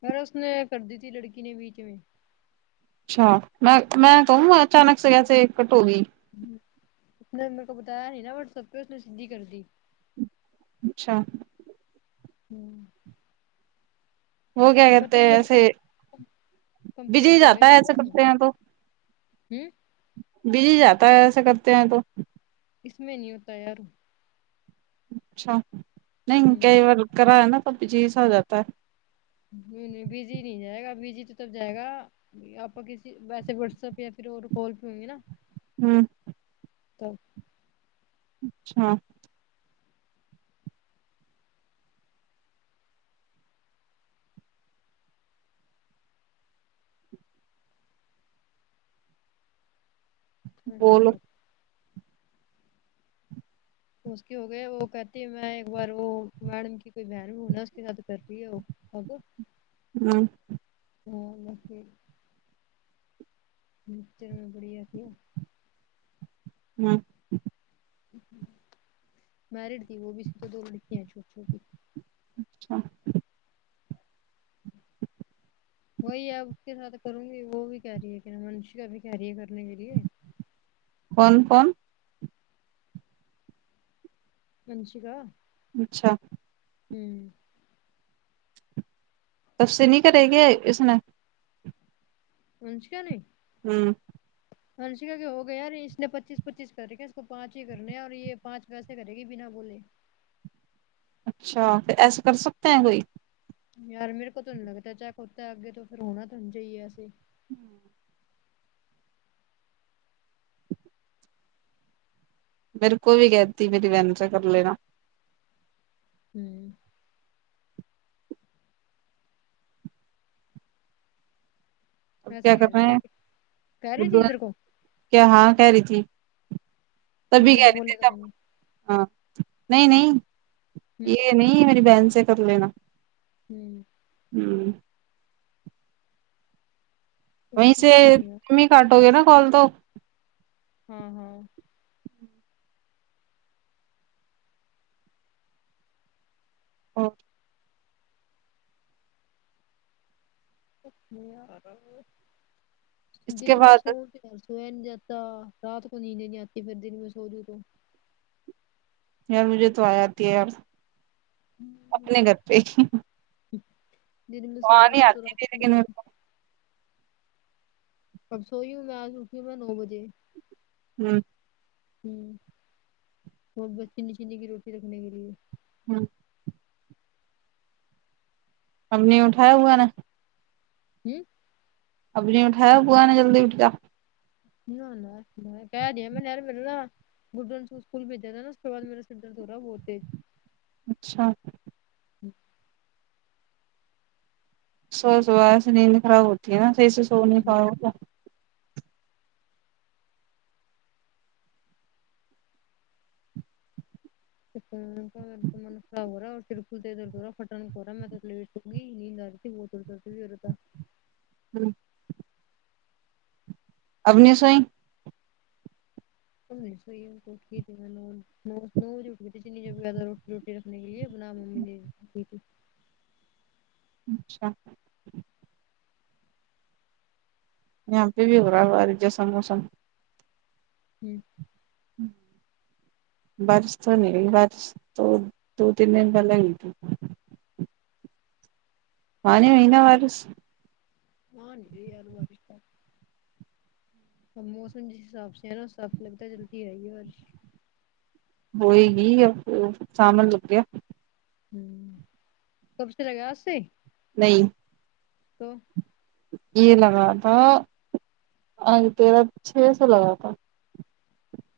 خر اس نے کر دی تھی لڑکی نے بیچ میں اچھا میں میں کہوں اچانک سے ایسے کٹ ہو گئ اس نے میرے کو بتایا نہیں نا واٹسپ پہ اس نے سیدھی کر دی اچھا ہوں وہ کیا کہتے بتی ہیں میرے کو ایسے بجی کمپلیٹ ہو گئے جاتا ہے ایسے میرے ہوں کرتے ہیں بزی جاتا ہے ایسا کرتے ہیں تو اس میں نی ہو تا یار اچھا نہیں ہوں کئی بار کرا ہے نا تو جی سا ہو جاتا ہے نہیں نہیں بزی نہیں جائے گا بزی تو تب جائے گا آپ کو کسی وٹ سب یہ کسی اور کال پے ہوگی نہ ہوں تو اچھا ہاں بولو ہوں اس کی ہو گیا وہ کہتی ہے میں ایک بار وہ میڈم کی کوئی بہن بھیوں نا اس کے ساتھ کرتی ہے وہ ہ ج [unintelligible] ہوں ہ لق [unintelligible] اچھا بڑھیا کیا ہاں میرڈ تھی وہ بھی صرف تو دو لڑکیاں ہے چھوٹی چھوٹی اچھا وہی آپ اس کے ساتھ کروں گی وہ بھی کہہ رہی ہے کہ نہ منشی کا بھی کہہ رہی ہے کرنے کے لیے کون کون منشی کا اچھا ہوں تب سے نہیں کریں گے اس میں منشکا نے ہوں ہنسکا کہ ہو گیا ار اس نے پچیس پچیس کر رکھ ہے اس کو پانچ ہی کرنے اور یہ پانچ کیسے کرے گی بنا بولے اچھا پھر ایسے کر سکتے ہیں کوئی یار میرے کو تونہیں لگتا چھاہے خود کا ابڈٹ ہو تو پھر ہونا تو جیے ایسے ہوں میرے کو بھی کہتی میری بہن سے کر لینا ہوں اب ویسے کیا ہی کہہ کر رہی رہے تھی ہیں کہہ رہی تھی تیرے کو کہ ہاں کہہ رہی تھی کہ تبھی بنا کہہ رہی تھی بولے تب کریں گے ہاں نہیں نہیں ہوں یہ نہیں میری بہن سے کر لینا ہوں ہوں وہیں سے ہوں تو ہی کاٹو گے نا کال تو ہاں ہاں ہاں اس کے دن میں بعد سوتی سویا نہیں جاتا رات کو نیند ہی نہیں آتی پھر دن میں سو گئے تو یار مجھے تو آ جا تی ہے یار تو اپنے گھر پہ ہی دن میں سوتی ہوں نا تو آتی رات تھی لیکن میں میرے کب سوئی ہوں میں آج اٹھی ہوں میں نو بجے ہوں ہوں بنے چنے کی روٹی رکھنے کے لیے ہاں ہم نے اٹھایا ہوا نا ہوں اب نہیں اٹھایا ہوا نے جلدی اٹھیا [unintelligible] [unintelligible] اچھا سو صبح سے نیند خراب ہوتی ہے نا صحی سے سو نہیں پایا ہوتا [unintelligible] اتنی نیند ا رہی تھی اور سر درد بھی ہو رہ تھا ہوں اب نئے سوئی [unintelligible] رکھنے کے لیے بنا ممی نے تھی اچھا یہاں پہ بھی ہو رہا ہو باری جسم وسم ہوں ہوں بارش تو نہیں بارش تو دو دن میں ایک بار لگی وہاں نہیں ہوئی نا بارش ہاں نہیں ہو رہی بارش تو تو موسم جس حساب سے ہے نا صاف لگتا ہے جلدی آئیے گی بارش ہوئے گی سامل ل لگیا ہ کب سے جگ اسے نہیں تو یہ لگا تھا اج تیرا چھ سے لگا تھا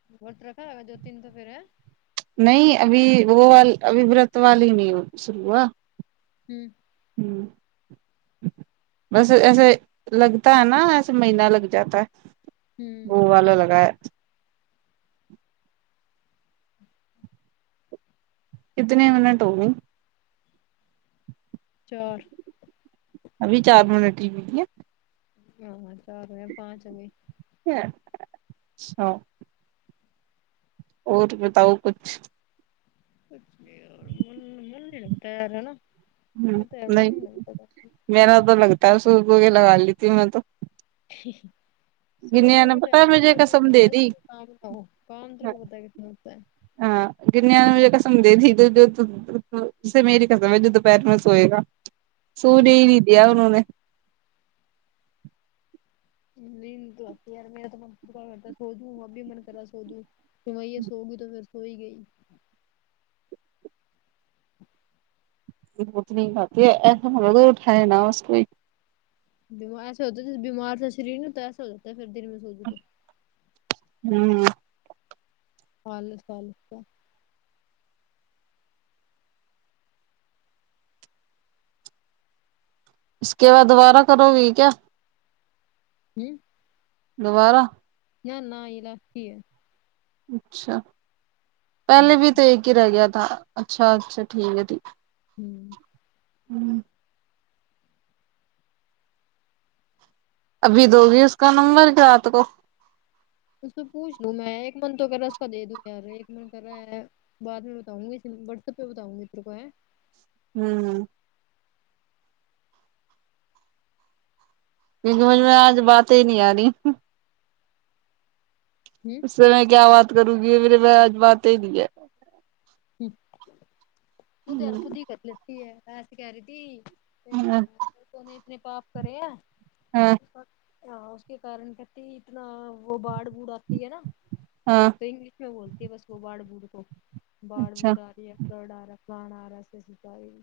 [unintelligible] [unintelligible] ہوں ہوں بس ایسے لگتا ہے نا ایسے مہینہ لگ جاتا ہے ہوں وہ والا لگا ہے کتنے منٹ ہو گی چار ابھی چار منٹ ہی ہوی ہے ہاں ںاں چار نی پانچ ہوئے اچھا اور بتاؤ کچھ کچھ نہیں یار مول نے بتایا تھا نا ہ وہ تو یار من نہیں لگتا تھا میرا تو لگتا ہے سٹ وہ لگا لیتی ہوں میں تو سو سو گنیا نے کے پتا مجھے ٹائم ک قسم دے لگتا دی ہے کام کا ہو کام نا ہوتا ہے کسی سے ہاں گنیا نے مجھے قسم دے دیھی تو جو اوںسے میری قسم ہے جو دوپہر میں سوئے گا سو نے ہوں ہی نہیں دیا انہونے نیند تو اتی ہے یار میرا تو من کرتاہے سوجوں ہ اب بھی من کرا سوجوں پھر وہی ہیں سوگی تو پھر سو ہی گئی آٹھ نہیں پاتی اٹھائے نا بس کوئی بیمار ایسے ہوتا ہے ج بیمار سے شریر سوو تو پھر دن سوگی تو ہوں خالس خالی سا اس کے بعد دوبارہ کرو گی کیا ہوں دوبارہ نا نہ یے لاسٹ ہی ہے اچھا پہلے ہوں بھی تو ایک ہی رہ گیا تھا اچھا اچھا ٹھیک ہے تھی ہوں ہمم ابھی دو گی اس کا نمبر کی رات کو اس سے پوچھ لوں میں ایک من تو کر رہا اس کا دے دوں یار ایک من کر رہا ہے بعد میں بتاؤں گی واٹسپ پے بتاؤ گی تیر کو ہے ہمم سمجھ میں آج باتیں نہیں آ رہی ہوں اس سے میں کیا بات کروں گی میرے بے آج بات ہی نہیں ہے وہ تو یار خود ہی کر لتی ہے ایسے کہہ رہی تھی پے ہاں کونے اتنے پاپ کرے ہے ہاں ہاں اس کے کارن کہتی اتنا وہ باڑ بوڑھآتی ہے نا ہاں تو انگلش میں بولتی ہے بس وہ باڑ بوڑ کو باڑ اچھا بوڈآ رہی ہےکرڈ آ رہا ہے کان آ رہا اسکے ستا آ رہی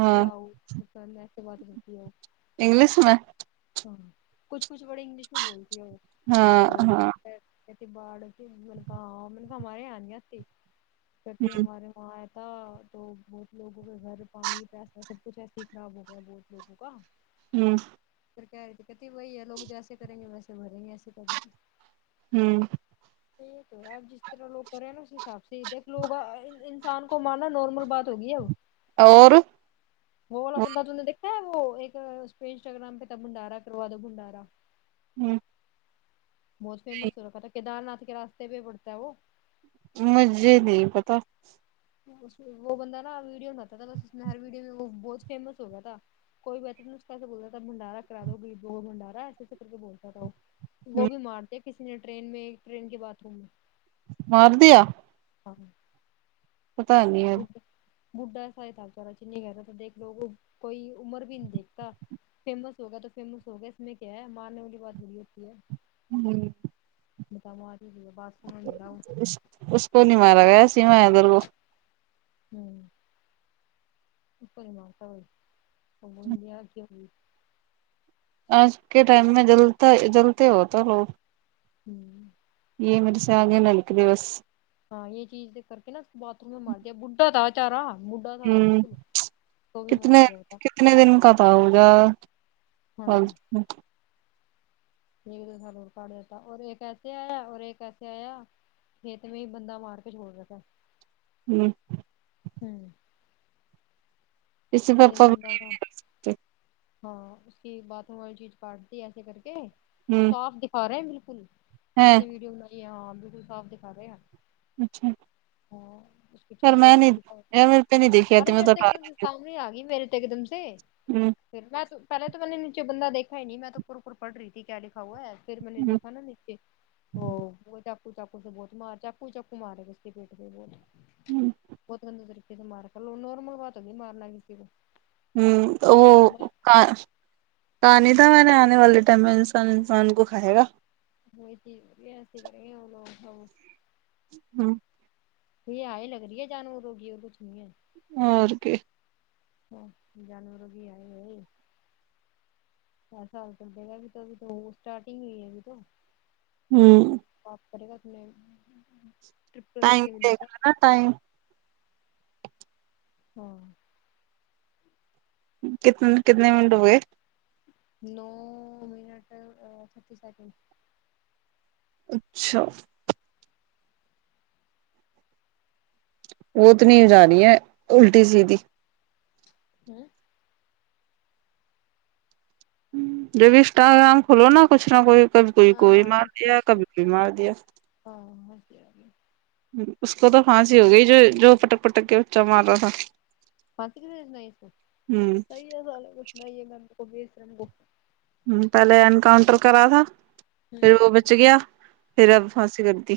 ہاں [unintelligible] انگلش میں ہاں کچھ کچھ بڑی انگلش میں بولتی ہے وہ ہاں تو ہاں کتی باڑ کی میں نے کہا ہمارے یہا نہیں آتی کہتی ہ ہمارے وہاں تھا تو بہت لوگوں کے گھر پانی ویسے ہی سب کچھ ایسے ہی کام ہوگیا بہت لوگوں کا ہمم پھر کہے رہی کہتی وہی ہے لوگ جیسے کریں گے ویسے بھریں گے ایسے کہے ریی تھی ہمم ٹھیک ہے آپ جس طرح لوگ کر رہے ہیں نا حساب سے دیک لو گا انسان کو مارنا نارمل بات ہوگی اب اور وہ والا بندہ تم نے دیکھا ہے وہ ایک اس پے انسٹاگرام پے تھا بنڈارا کروا دو بنڈارا ہمم بہت فیمس ہو راکھا تھا کیدار ناتھ کے راستے پے بڑتا ہے وہ مجھے نہیں پتا وہ بندہ نا ویڈیو بناتا تھا بس اس میں ہر ویڈیو میں وہ بہت فیمس ہو گیا تھا کوئی بس اتے اس کو ایسے بولتا تھا منڈارا کرا دو یببوں بنڈارا ایسے سے کر کے بولتا تھا وہ وہ بھی مارتے کسی نے ٹرین میں ٹرین کے باتھ روم میں ماردیا ہاں پتا ہی نہیں ہے [unintelligible] فیمس ہوگا تو فیمس ہوگا اس میں کیا ہے مارنے والی بات تھوڑی ہوتی ہے ہمم بتا ماری دیا باتھ روم میں ملا وہ اس اس کو نہیں مارا گیا سیما ہے ادر کو ہمم [unintelligible] آج کے ٹائم میں جلتا جلتے ہوتے لوگ ہمم یے میری سے آگے نلکلے بس ہاں یے چیز کر کے نہ اس کو باتھ روم میں مار دیا بڑھا تھا بچارا بڑھا سا ہ تھا بالکل تو بھی مار کتنے دیا بتا کتنے دن کا تھا ہوگا ہاں ٹھیک تو س لو کا دیتا اور یہ کیسے آیا اور یہ کیسے آیا کھیت میں بند مار کے چھوڑ رہتا ہے ہوں ہوں اسی پھر پاپا میں بد ہ ہوا ہاں اس کی باتھ روم والی چیز کاٹتی ہے ایسے کر کے صاف دکھا رہے ہیں بالکل ہے جس نے ویڈیو بنائی ہے ہاں بالکل صاف دکھا رہے ہیں اچھا ہاں اس کی یار چھاتی میں نہیں یار میرے پہ نہیں دیکھی چارے آتی میں میرے تو ایک دم سے آ گی میرے تے ایک دم سے ہوں پھر میں تو پہلے تو میں نے نچے بند دیکھا ہی نہیں میں تو اپر اور پڑ رہی تھی کیا لکھا ہے پھر میں نے دیکھا نا نیچے ہو وہ چاقو چاقو سے بہت مار چاقو چاقو مارے اس کے پیٹ سے بہت ہ بہت گندے طریقے سے مار کر لو نارمل بات تو نہیں مارنا کسی کو ہوں وہ کہاں کہ نہیں تھا میں نے آنے والے ٹائم میں انسان انسان کو کھائے گا وہ چیز بھی ایسے کریں گے ہم لوگ س ہاں کو آ ہی لگ رہی ہے جانور ہوگی اور تو چھ نہیں ہے اور کے ہاں جانور بھی ہے ہے چار سال تو دے گا ابھی تو ابھی تو اسٹارٹنگ ہوئی ہے ابھی تو ہوں آپ کرے گا تو میں بھی کرنے ٹائم دے گا ہے نا ٹائم ہاں کتنے کتنے منٹ ہو گئے نو منٹ چھتیس سیکنڈ اچھا وہ تو نہیں ہو جا رہی ہے الٹی سیدھی ہوں جب بھی انسٹاگرام کھولو نا کچھ نہ کوئی کبھی کوئی کوئی مار فارسی دیا کس کبھی کوئی مار دیا اس کو تو پھانسی ہو گئی ہی جو جو پٹک پٹک کے بچا مار رہا تھا پانسی کتچنا اس کو ہوں صحیح ہے سالے کا سنا ہے گم کو بھیر کو پہلے انکاؤنٹر کرا تھا پھر ہوں وہ بچ گیا پھر اب پھانسی کر دی